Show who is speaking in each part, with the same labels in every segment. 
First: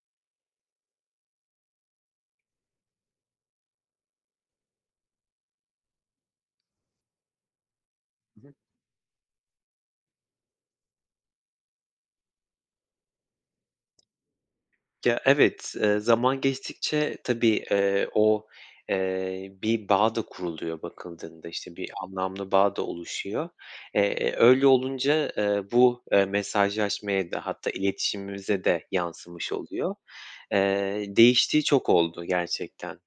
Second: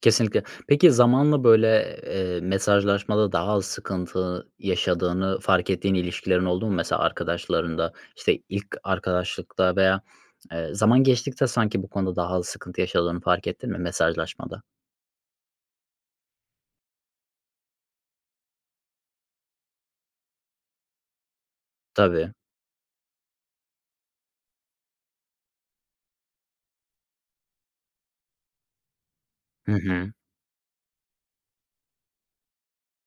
Speaker 1: Kesinlikle. Peki zamanla, böyle, eee, mesajlaşmada daha az sıkıntı yaşadığını fark ettiğin ilişkilerin oldu mu mesela arkadaşlarında? İşte,
Speaker 2: Hı hı.
Speaker 1: ilk arkadaşlıkta veya, eee, zaman geçtikçe sanki bu konuda daha az sıkıntı yaşadığını fark ettin mi mesajlaşmada?
Speaker 2: Ya evet, eee, zaman geçtikçe tabii, eee, o, eee, bir bağ da kuruluyor bakıldığında. İşte, bir
Speaker 1: Tabii.
Speaker 2: anlamlı bağ da oluşuyor. Eee, öyle olunca, eee, bu, eee, mesajlaşmaya da hatta iletişimimize de yansımış
Speaker 1: Hı
Speaker 2: oluyor.
Speaker 1: hı.
Speaker 2: Eee, değiştiği çok oldu gerçekten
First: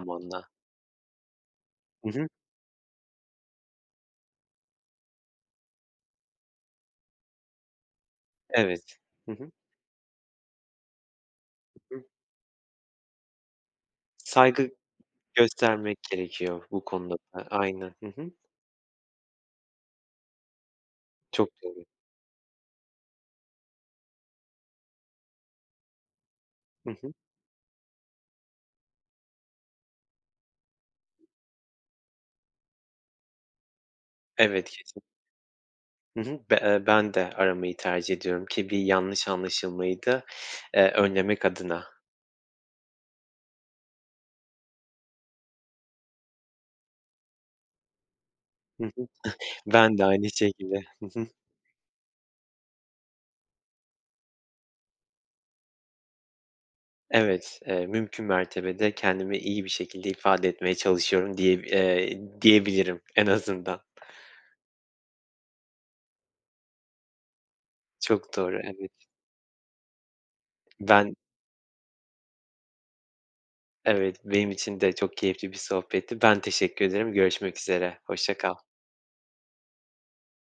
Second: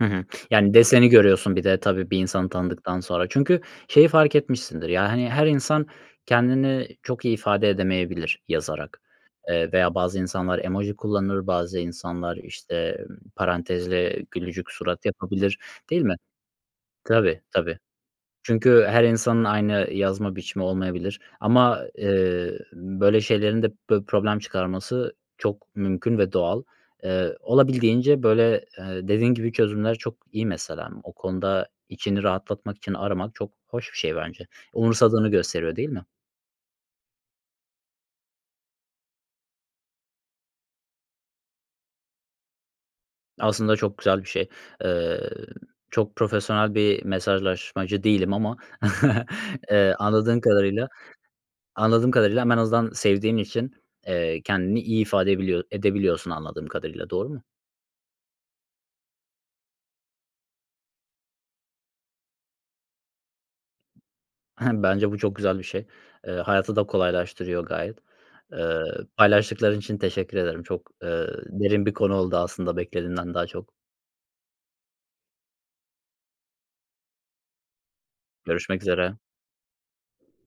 Speaker 1: Hı hı. Yani deseni görüyorsun bir de tabii
Speaker 2: Hı
Speaker 1: bir
Speaker 2: hı.
Speaker 1: insanı tanıdıktan sonra. Çünkü şeyi fark etmişsindir, ya, hani, her insan kendini çok iyi ifade edemeyebilir
Speaker 2: Evet.
Speaker 1: yazarak.
Speaker 2: Hı hı.
Speaker 1: Eee, veya bazı insanlar emoji kullanır, bazı
Speaker 2: Hı hı.
Speaker 1: insanlar, işte, parantezle gülücük
Speaker 2: Saygı
Speaker 1: surat yapabilir,
Speaker 2: göstermek
Speaker 1: değil mi?
Speaker 2: gerekiyor bu konuda
Speaker 1: Tabii,
Speaker 2: da
Speaker 1: tabii.
Speaker 2: aynen. Hı hı.
Speaker 1: Çünkü her insanın aynı yazma biçimi olmayabilir
Speaker 2: Çok
Speaker 1: ama,
Speaker 2: doğru.
Speaker 1: ııı, böyle şeylerin de pö problem çıkarması çok mümkün ve doğal.
Speaker 2: Hı hı.
Speaker 1: Iıı, olabildiğince, böyle, ııı, dediğin gibi çözümler çok iyi mesela. O konuda içini rahatlatmak için aramak çok hoş bir şey bence.
Speaker 2: Evet, kesin.
Speaker 1: Umursadığını gösteriyor, değil mi?
Speaker 2: Hı hı. B eee, ben de aramayı tercih ediyorum, ki bir yanlış anlaşılmayı da, eee, önlemek adına.
Speaker 1: Aslında çok güzel bir şey. Iıı, çok profesyonel bir mesajlaşmacı değilim ama,
Speaker 2: Hı hı.
Speaker 1: ııı,
Speaker 2: Ben de aynı
Speaker 1: anladığın
Speaker 2: şekilde.
Speaker 1: kadarıyla
Speaker 2: Hı hı.
Speaker 1: anladığım kadarıyla ama en azından sevdiğin için, eee, kendini iyi ifade edebiliyor edebiliyorsun anladığım kadarıyla, doğru mu?
Speaker 2: Evet, eee, mümkün mertebe de kendimi iyi bir şekilde ifade etmeye çalışıyorum diyeb eee, diyebilirim, en azından.
Speaker 1: Bence bu çok güzel bir şey. Eee, hayatı da kolaylaştırıyor gayet.
Speaker 2: Çok doğru, evet.
Speaker 1: Iıı, paylaştıkların için teşekkür ederim. Çok,
Speaker 2: Ben
Speaker 1: ııı, derin bir konu oldu aslında, beklediğimden daha çok.
Speaker 2: Evet, benim için de çok keyifli bir sohbetti. Ben teşekkür ederim görüşmek üzere. Hoşça kal.
Speaker 1: Görüşmek üzere.